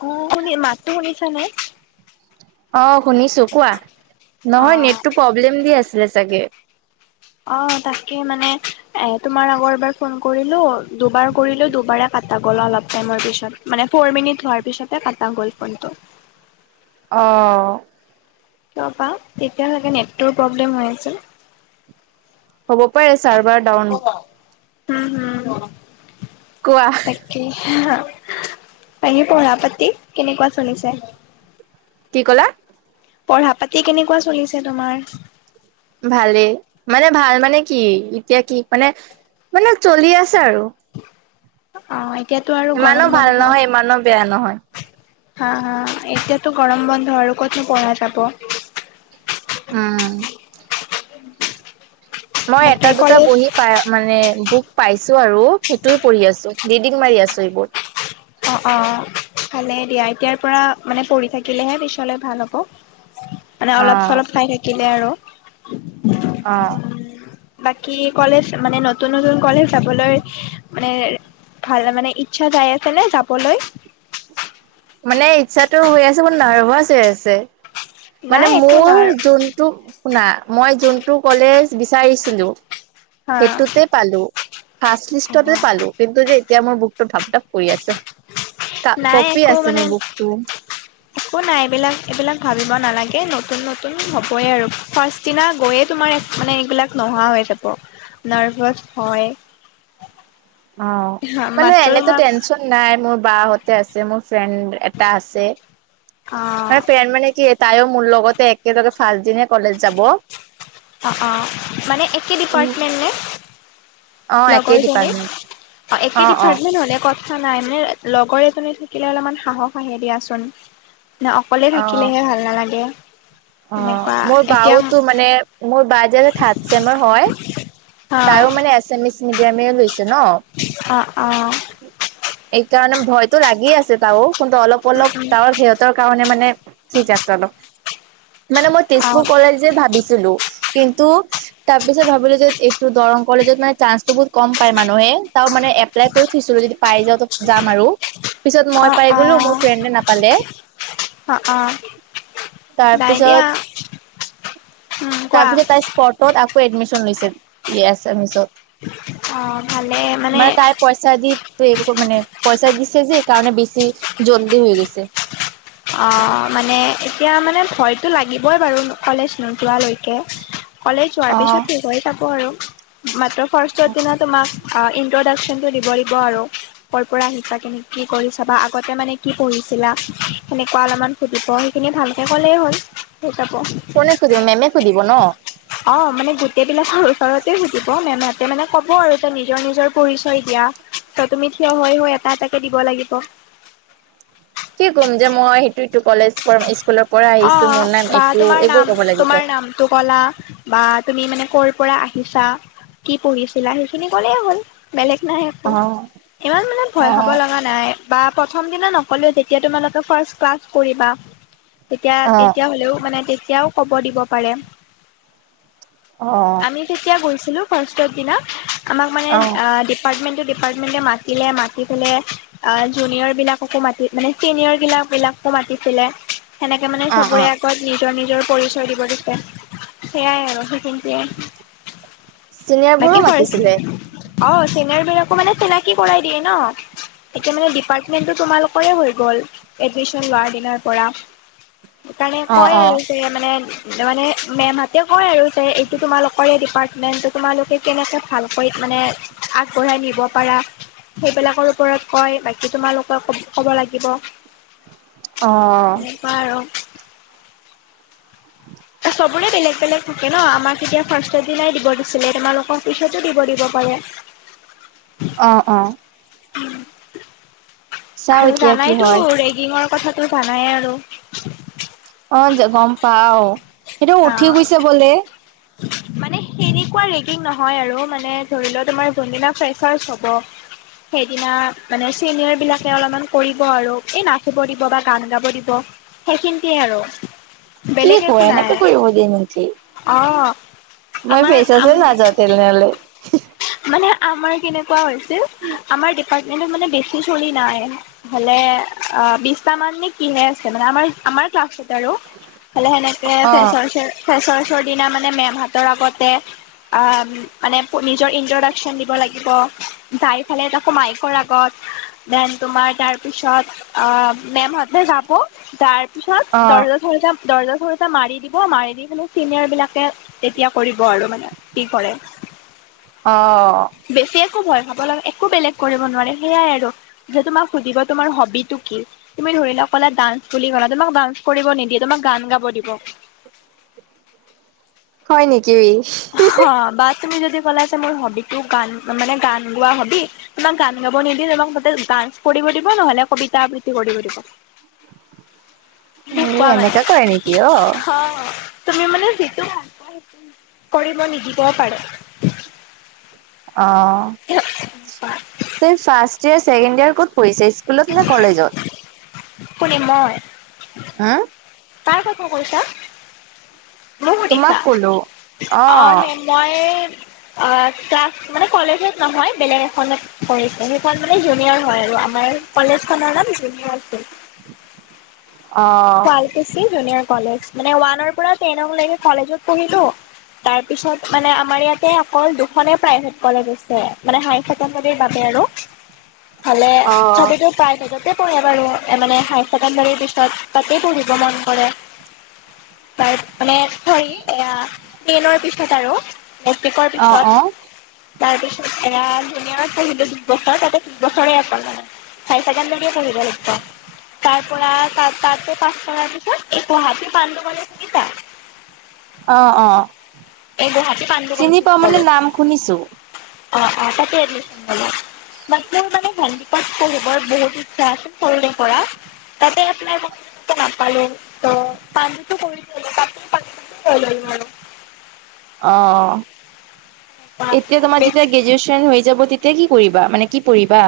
অ শুনি মাতো শুনিছে নাই। অ শুনিছো কোৱা, নহয় নেট অ'। টো প্ৰব্লেম দি আছিলে চাগে। অ তাকে মানে এ তোমাৰ আগৰ এবাৰ ফোন কৰিলো দুবাৰ কৰিলো দুবাৰে কাটা গ'ল অলপ টাইমৰ পিছত মানে ফ'ৰ মিনিট হোৱাৰ পিছতে কাটা গ'ল ফোনটো। অ। তাৰ পৰা তেতিয়ালৈকে নেট টোৰ প্ৰব্লেম হৈ আছিল। হ'ব পাৰে চাৰ্ভাৰ ডাউন। হম হম। কোৱা। তাকে। বাকী পঢ়া পাতি কেনেকুৱা চলিছে? কি ক'লা? পঢ়া পাতি কেনেকুৱা চলিছে তোমাৰ? ভালেই, মানে ভাল মানে কি এতিয়া কি মানে মানে চলি আছে আৰু। অঁ এতিয়াতো আৰু ইমানো গৰম ভাল বন্ধ হা নহয় ইমানো বেয়া নহয় হা, এতিয়াতো গৰম বন্ধ আৰু কতনো পঢ়া যাব। উম। মই বাকী এটা দুটা কলেজ বহি মানে বুক পাইছো আৰু সেইটোয়ে পঢ়ি আছো, ৰিডিং মাৰি আছো এইবোৰ। অঁ অঁ ভালে দিয়া, এতিয়াৰ পৰা মানে পঢ়ি থাকিলেহে পিছলে ভাল হ'ব। মানে অ অলপ অলপ চাই থাকিলে আৰু। অ'। বাকী কলেজ মানে নতুন নতুন কলেজ যাবলৈ মানে ভাল মানে ইচ্ছা যাই আছে নে যাবলৈ? মানে ইচ্ছাতো হৈ আছে বহুত নাৰ্ভাছ হৈ আছে। মানে নাই একো মোৰ নাই যোনটো শুনা মই যোনটো কলেজ বিচাৰিছিলোঁ হা। সেইটোতে পালো, ফাৰ্ষ্ট লিষ্টতে পালো। কিন্তু যে এতিয়া মোৰ বুকটো ঢপ ঢপ কৰি আছে, কা নাই কপি একো আছে মানে মোৰ বুকুটো। একো নাই এইবিলাক এইবিলাক ভাবিব নালাগে নতুন নতুন হ'বই আৰু ফাৰ্ষ্ট দিনা গৈয়ে তোমাৰ মানে এইবিলাক নোহোৱা হৈ যাব নাৰ্ভাচ, ভয়। অঁ, মানে এনেতো তোমাক টেনচন নাই মোৰ বা‌ হ‍ঁতে আছে। ফ্ৰেণ্ড এটা আছে, অ', মানে ফ্ৰেণ্ড মানে কি তাইও মোৰ লগতে একেলগে ফাৰ্ষ্ট দিন কলেজ যাব। অঁ অঁ, মানে একে উম ডিপাৰ্টমেণ্ট নে? অ একেই লগৰ জনীৰ ডিপাৰ্টমেন্ট অ' একে ডিপাৰ্টমেণ্ট হ'লে ক থা নাই মানে লগৰ এজনী থাকিলে অলপমান সাহস আহে দিয়াচোন। না অকলে অ থাকিলেহে ভাল নালাগে। এনেকুৱা অ' মোৰ এতিয়া বাওটো মানে মোৰ বা যে থাৰ্ড চেমৰ হয়। অ তাইও মানে এছএমিছ মিডিয়ামে লৈছে ন। অঁ অঁ। এইকাৰণে ভয়টো লাগি আছে তাইৰো কিন্তু, অলপ অলপ উম তাইৰ হেঁ তৰ কাৰণে মানে ঠিক আছে অলপ মানে মই উম অ তেজপুৰ কলেজ তে ভাবিছিলো কিন্তু তাৰ পিছত ভাবিলো যে এইটো দৰং কলেজত মানে চান্সটো বহুত কম পায় মানুহে, চাও মানে এপ্লাই কৰি থৈছিলো যদি পাই যাওঁ যাম আৰু। পিছত মই অ পাই অ গলো মোৰ ফ্ৰেণ্ডে নাপালে। অ অ নাই দিয়া তাৰপিছত, উম কোৱা। কিন্তু তাই স্কটত আকৌ এডমিচন লৈছে এছএমিছত। অঁ ভালে, মানে পইচা দি পে মানে পইচা দিছে যে এইকাৰণে বেছি জল্দি হৈ গৈছে। অঁ মানে এতিয়া মানে ভয়টো লাগিবই বাৰু কলেজ নোযোৱালৈকে। কলেজ যোৱাৰ অ পিছত ঠিক হৈ‌ যাব আৰু মাত্ৰ ফাৰ্ষ্টৰ দিনা তোমাক আ ইন্ট্ৰডাকচনটো দিব লাগিব আৰু। কৰ পৰা আহিছা কেনে কি কৰিছা বা আগতে মানে কি পঢ়িছিলা। সেনেকুৱা অলপমান শুধিব সেইখিনি ভালকে ক'লেই হ'ল, হৈ যাব। কোনে সুধিব মেমে সুধিব ন। অঁ মানে গোটেই বিলাকৰ ওচৰতে সুধিব মেম'। তিয়া মানে কব আৰু তে নিজৰ নিজৰ পৰিচয় দিয়া, ত তুমি থিয় হৈ হৈ এটা এটাকে দিব লাগিব। কি ক'ম যে মই সেইটো সেইটো কলেজ ফ্ৰম স্কুলৰ পৰা আহিছো অ', মোৰ নাম এইটো এইবোৰ কব লাগিব। টো ক'লা বা তুমি মানে ক'ৰ পৰা আহিছা। কি পঢ়িছিলা সেইখিনি ক'লেই হ'ল। বেলেগ নাই একো, অ', ইমান মানে ভয় খাব অ', লগা নাই। বা প্ৰথম দিনা নকলেও যেতিয়া তোমালোকে ফাৰ্ষ্ট ক্লাছ কৰিবা। তেতিয়া অ', তেতিয়া হ'লেও মানে তেতিয়াও কব দিব পাৰে। অঁ আমি তেতিয়া গৈছিলোঁ ফাৰ্ষ্টৰ দিনা, আমাক মানে আ অ', তে ডিপাৰ্টমেণ্টটো ডিপাৰ্টমেণ্টে মাতিলে, মাতি পেলে আঁ জুনিয়ৰ বিলাককো মাতি মানে চিনিয়ৰ বিলাক বিলাকো মাতিছিলে। সেনেকে মানে অ', চবৰে অ'। আগত নিজৰ নিজৰ পৰিচয় দিব দিছে, সেয়াই আৰু সেইখিন্টিয়ে। চিনিয়ৰ বোৰো বাকী ফাৰ্ষ্ট মাতিছিলে অঁ চিনিয়ৰবিলাকো মানে চিনাকি কৰাই দিয়ে ন। এতিয়া মানে ডিপাৰ্টমেণ্ট‌টো তোমালোকৰে হৈ গ'ল এডমিছন লোৱাৰ দিনাৰ পৰা। সেইকাৰণে অ', কয় আৰু। অ', সেয়ে মানে মানে মেমহঁতে কয় আৰু যে এইটো তোমালোকৰে ডিপাৰ্টমেণ্ট। তোমালোকে কেনেকে ভাল কৰি মানে আগবঢ়াই নিব পাৰা। সেইবিলাকৰ ওপৰত কয় বাকী তোমালোক ক'ব লাগিব। অঁ [unintelligible] [inaudible] চবৰে বেলেগ বেলেগ থাকে ন, আমাক এতিয়া ফাৰ্ষ্ট এদিনাই দিব দিছিলে, তোমালোকৰ পিছতো দিব দিব পাৰে। অঁ অঁ চাও আৰু এতিয়া কি জানাইতটো হয় ৰেগিঙৰ কথাতটো জানাই আৰু। অঁ যে গম পাওঁ। অঁ মানে সেনেকুৱা ৰেগিং নহয় আৰু, মানে ধৰি লোৱা তোমাৰ যোনদিনা ফ্ৰেছাৰ্ছ হ'ব। সেইদিনা মানে চিনিয়ৰ বিলাকে অলপমান কৰিব আৰু এই নাচিব দিব বা গান গাব দিব। সেইখিনতেয়ে আৰু, কি বেলেগ কোৱা একো এনেকে নাই। কৰিব দিয়ে নেকি? অ মই ফ্ৰেছাৰ্ছ আমাৰ নাযাওঁ তেনেহলে। মানে আমাৰ কেনেকুৱা হৈছিল, আমাৰ ডিপাৰ্টমেণ্ট মানে বেছি ছোৱালি নাই। হলে অঁ বিশটা মান নি কিহে আছে মানে আমাৰ আমাৰ ক্লাছত। আৰু হলে সেনেকে অ', ফেশ্বন চ ফ্ৰেছাৰ্ছৰ দিনা মানে মেম হঁতৰ আগতে অঁ মানে প নিজৰ ইন্ট্ৰডাকচন দিব লাগিব, যাই ফালে তাকো মায়কৰ আগত। দেন তোমাৰ তাৰ পিছত অঁ মেমহ হতে যাব তাৰ। পিছত অ', দৰ্জা চৰ্জা চৰ্জা মাৰি দিব, মাৰি দি কিনে মানে চিনিয়ৰ বিলাকে তেতিয়া কৰিব আৰু মানে কি কৰে? অঁ বেছি একো ভয় খাব লাগে একো বেলেগ কৰিব নোৱাৰে সেইয়াই আৰু। যে তোমাক সুধিব তোমাৰ হবিটো কি? তুমি ধৰি লওক ক'লে ডান্স বুলি ক'লা তোমাক ডান্স কৰিব নিদিয়ে তোমাক গান গাব দিব। হয় নেকি? হা বা তুমি যদি ক'লা যে, মোৰ হবিটো গান মানে গান গোৱা হবি। তোমাক গান গাব নিদিয়ে, তোমাক তাতে ডান্স কৰিব দিব নহ'লে কবিতা আবৃত্তি কৰিব দিব মোক এ কোৱা মানে এনেকা কৰে নেকি অ', অ'। তুমি মান যিটো [unintelligible] কৰিব নিদিবও পাৰে। অ', তুমি ফাৰ্ষ্ট ইয়োৰ চছেকেণ্ড ইয়াৰ ক'ত পঢ়িছে? স্কুলত নে কলেজত? কোনে মই? উম। কাৰ কথা কৈছা? মোক তোমাক সুধিছা? কলো অ', সেই মই অ', ক্লাছ মানে কলেজত নহয়, বেলেগ এখনত পঢ়িছে সেইখন মানে জুনিয়ৰ হয়, আৰু আমাৰ কলেজ খনৰ নাম জুনিয়াৰ আছিল। অ'। [unintelligible] জুনিয়ৰ কলেজ মানে ওৱানৰ পৰা টেন লৈকে কলেজত পঢ়িলো। তাৰ পিছত মানে আমাৰ ইয়াতে অকল দুখনে প্ৰাইভেট কলেজ আছে, মানে হাই চেকেণ্ডেৰীৰ বাবে আৰু। ইফালে অ চবেতো প্ৰাই [unintelligible] পঢ়ে বাৰু মানে হায়াৰ ছেকেণ্ডাৰী পিছত। তাতেই পঢ়িব মন কৰে। বাৰ মানে চৰি এইয়া টেনৰ পিছত আৰু। মেট্ৰিকৰ অ পিছত। অ তাৰ পিছত এয়া জুনিঅৰত পঢ়িলো দুবছৰ তাতে দুবছৰে অকল মানে। হাই চছেকেণ্ডাৰীয়ে পঢ়িব লাগিব তাৰ পৰা তাত তাত তাতে পাঁচ কৰা পিছত, এই গুৱাহাটী পাণ্ডু কলেজ শুনিছা? অ', অ', এই গুৱাহাটী পাণ্ডু চিনি কলেজত পাও মানে গ'লো নাম শুনিছো। অ', অ', তাতে এডমিশ্যন ললোঁ। বাত মোৰ মানে হেন্দিকত পঢ়িবৰ বহুত ইচ্ছা আছিল সৰুৰে পৰা। তাতে এপ্লাই কৰোতেটো নাপালো ত' পাণ্ডটো কৰি থলোঁ [unintelligible] লৈ ললোঁ আৰু। অ', অ', এতিয়া তোমাৰ যেতিয়া বেছি গ্ৰেজুৱেচন হৈ যাব তেতিয়া কি কৰিবা মানে কি পঢ়িবা?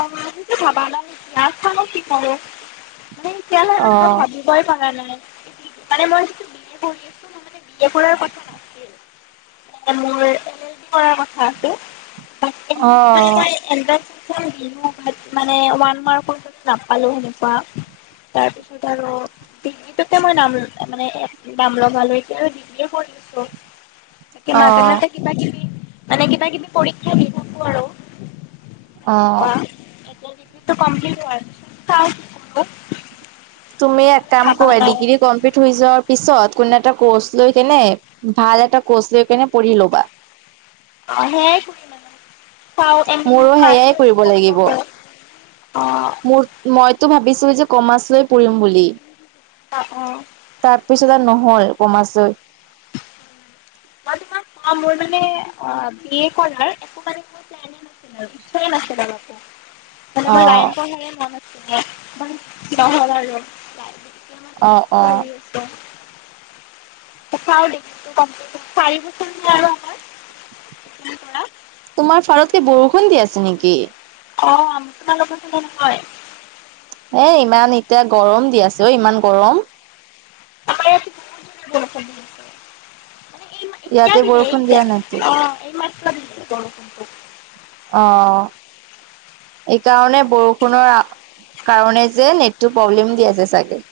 অ', আমিতো ভাবা নাই নাজানো কি কৰো মানে এতিয়ালে অ সেনেকে ভাবি বই পৰা নাই মানে মই যিটো ডিগ্ৰী কৰি আছো মোৰ মানে বিয়ে কৰাৰ কথা নাছিল। মোৰ এল এল বি কৰা কথা আছে। অ'। [unintelligible] [unintelligible] মানে ওৱান মাৰ্কৰ কাৰণে নাপালো সেনেকুৱা। তাৰপিছত আৰু ডিগ্ৰীটোতে মই নাম মানে নাম লগালোঁ এতিয়া আৰু ডিগ্ৰীয়ে পঢ়ি আছোঁ। তাকে অ মাজ মাজ কিবা কিবি মানে কিবা কিবি পৰীক্ষা দি থাকো আৰু। অ [unintelligible] এতিয়া ডিগ্ৰীটো কম্প্লিট হোৱা পিছত চাও কি কৰোঁ। তুমি এক কাম কৰা ডিগ্ৰী কমপ্লিত হৈ যোৱাৰ পিছত কোনো এটা কৰ্চ লৈ কেনে ভাল এটা কৰ্চ লৈ কেনে পঢ়ি ল'বা। অ', সেইয়াই কৰিম আৰু। মোৰো সেয়াই কৰিব লাগিব অ', মোৰ। মইতো ভাবিছিলোঁ যে কমাৰ্চ লৈ পঢ়িম বুলি। অহ অহ। তাৰপিছত আৰু নহ'ল কমাৰ্চ লৈ। উম মই তোমাক তোমাৰ মোৰ মানে অহ বি এ কৰাৰ একো মান মোৰ। চেইম আছে‌ তাত তাতে মই অ', লাইন পঢ়িম। ন নহল আৰু অ', তাই অ', পঢ়ি আছোঁ। দে চাৰি বছৰ ন আৰু আমাৰ [unintelligible] তোমাৰ ফালকে বৰষুণ দি আছে নেকি। অহ আপোনালোকে চোন কয় এই ইমান এতিয়া গৰম দি আছেঔ ইমান গৰম। আমাৰ ইয়াত বিৰাদ জোৰকে বৰষুণ দি দিছে মানে এই ইয়াতে এতিয়া বৰষুণ দিলে দিয়া এই নাইতো। যে অহ এই মাএ দি দিছে। অহ এই কাৰণে বৰষুণৰ অহ কাৰণে নেট টো প্ৰব্লেম দি আছে চাগে।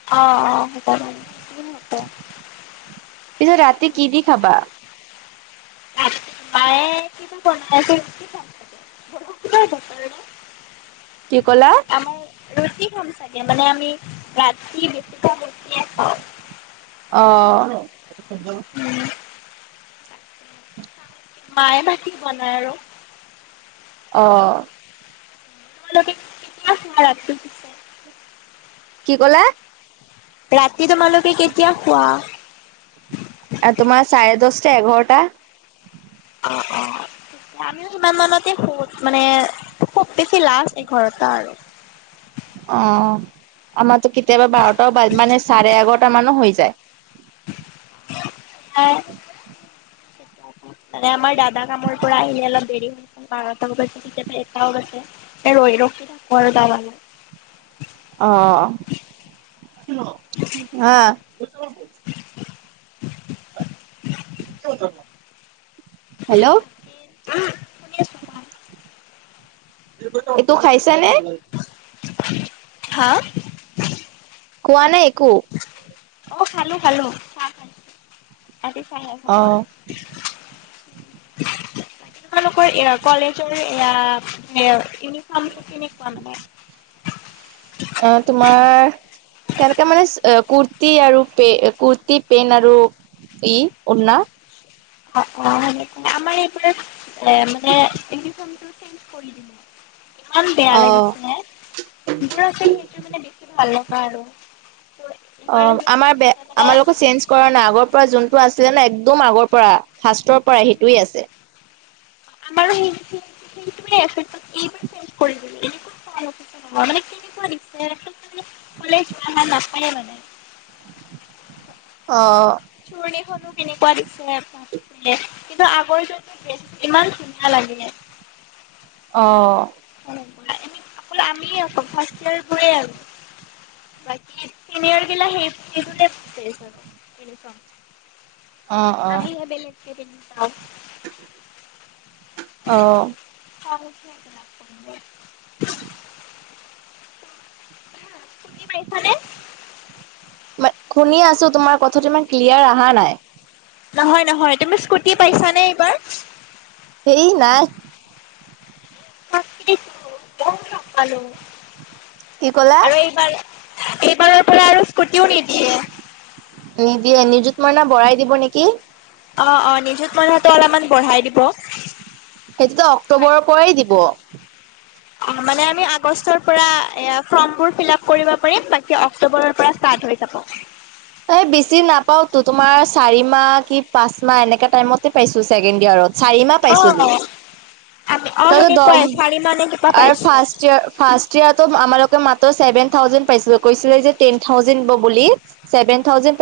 অহ অহ সেইকাৰণে। পিছত ৰাতি কি দি খাবা। ভাত মায়ে কিবাৰ বনাই আছে। কি ক'লা? [unintelligible] আমা ৰুটি খাম চাগে মানে আমি ৰা কি বেছিক কুটি আছ। অহ উম মায়ে বা কি বনাই আৰু। অহ। তোমালোকে কিমান শুৱা ৰাতিটো। কি ক'লা। ৰাতি তোমালোকে কেতিয়া শুৱা। ‌এ তোমাৰ চাৰে দচটা এঘাৰটা। অহ অহ। আমিও সিমান মানতে শুও মানে খুব বেছি লাজ এই ঘৰত আৰু অহ আমাতো কেতিয়াবা বাৰটাও মানে চাৰে এঘাৰটা মানো হৈ যায়। হয় মানে আমাৰ দাদা কামৰ পৰা আহি অলপ দেৰি হৈ বাৰটা বজাত কেতিয়াবা এটাও বাজে। এ ৰৈ ৰো থাকো আৰু দাদলে অহ অহ এহ হেল্ল' উম। ভেকোৰিটো এইটো খাইছ নে। হা কোৱা নাই একো। অহ খালোঁ খালোঁ চাহ খাই গাখীৰ চাহে খালোঁ অ', বাৰু। [unintelligible] তোমালোকৰ এয়া কলেজৰ এয়া ইউনিফৰ্ম কেনেকুৱা মানে। [unintelligible] অ তোমাৰ - কেনেকাে মানে কুৰ্তি আৰু পে কুৰ্তি পেন আৰু ই - অ অ সেনে আমাৰ এইবোৰ এ মানে ইনিফৰ্মটো - চেঞ্জ কৰি দিলে। ইমান বেয়া অ', লাগিছে বন্ধুৰ আছিল সেইটো মানে বেছি ভাল লগা আৰু। অ এইবাৰ যোনযোৰ আমাৰ দিছে বেয়া মানে আমাৰ লগত - কৰা না, আগৰ পৰা যোনটো আছিলে ন একদম আগৰ পৰা ফাষ্টৰ পৰা সেইটোৱে আছে। আমাৰ সেই সেইটোৱে আছিল, এইবাৰ চেঞ্চ কৰি দিলে। মানে কেনেকুৱা [unintelligible] নাপায় মানে অ। চোৰণীখনো কেনেকুৱা দিছে এখন। কিন্তু আগৰি জোনটো ড্ৰেছ ইমান ধুনীয়া লাগিলে। অ। এনেকুৱা এনেকুৱা অকল আমিয়ে আৰু ফাৰ্ষ্ট ইয়েৰবোৰে আৰু। বাকী চিনিয়ৰ বিলাক সেই সেইবোৰেই ড্ৰেছ আক। পিছত, অ', অ', আমিহে বেলেগকে দেখি পাওঁ। অ। [unintelligible] স্কুটি পাইছা নে? ম শুনি আছো তোমাৰ কথাটো ইমান ক্লিয়াৰ অহা নাই। নহয় নহয় তুমি স্কুটি পাইছানে এইবাৰ? সেই নাই। [unintelligible] কি ক'লা? আৰু এইবাৰ, এইবাৰৰ পৰা আৰু স্কুটিও নিদিয়ে। নিদিয়ে নিযুত মাইণা বঢ়াই দিব নেকি? অ অ নিজুত মইণাটো অলপমান বঢ়াই দিব। সেইটোতো অক্টোবৰৰ পৰাই দিব। অ মানে আমি আগষ্টৰ পৰা এ ফৰ্মবোৰ ফিল আপ কৰিব পাৰিম বাকী অক্টোবৰৰ পৰা - ষ্টাৰ্ট হৈ যাব। এই বেছি নাপাওঁটো তোমাৰ চাৰি মাহ কি পাঁচ মাহ এনেকা টাইমতে পাইছো ছেকেণ্ড ইয়াৰত চাৰি মাহ- অ পাইছিলো আমি অ তই সেনেকুৱাই চাৰি মাহনে কিবা পাইছোঁ। তে ফাৰ্ষ্ট ইয়েৰটো আমালোকে মাত্ৰ ছেভেন থাউজেণ্ড পাইছিলোঁ কৈছিলে যে টেন থাউজেণ্ড দিব বুলি- ছেভেন থাউজেণ্ড পে-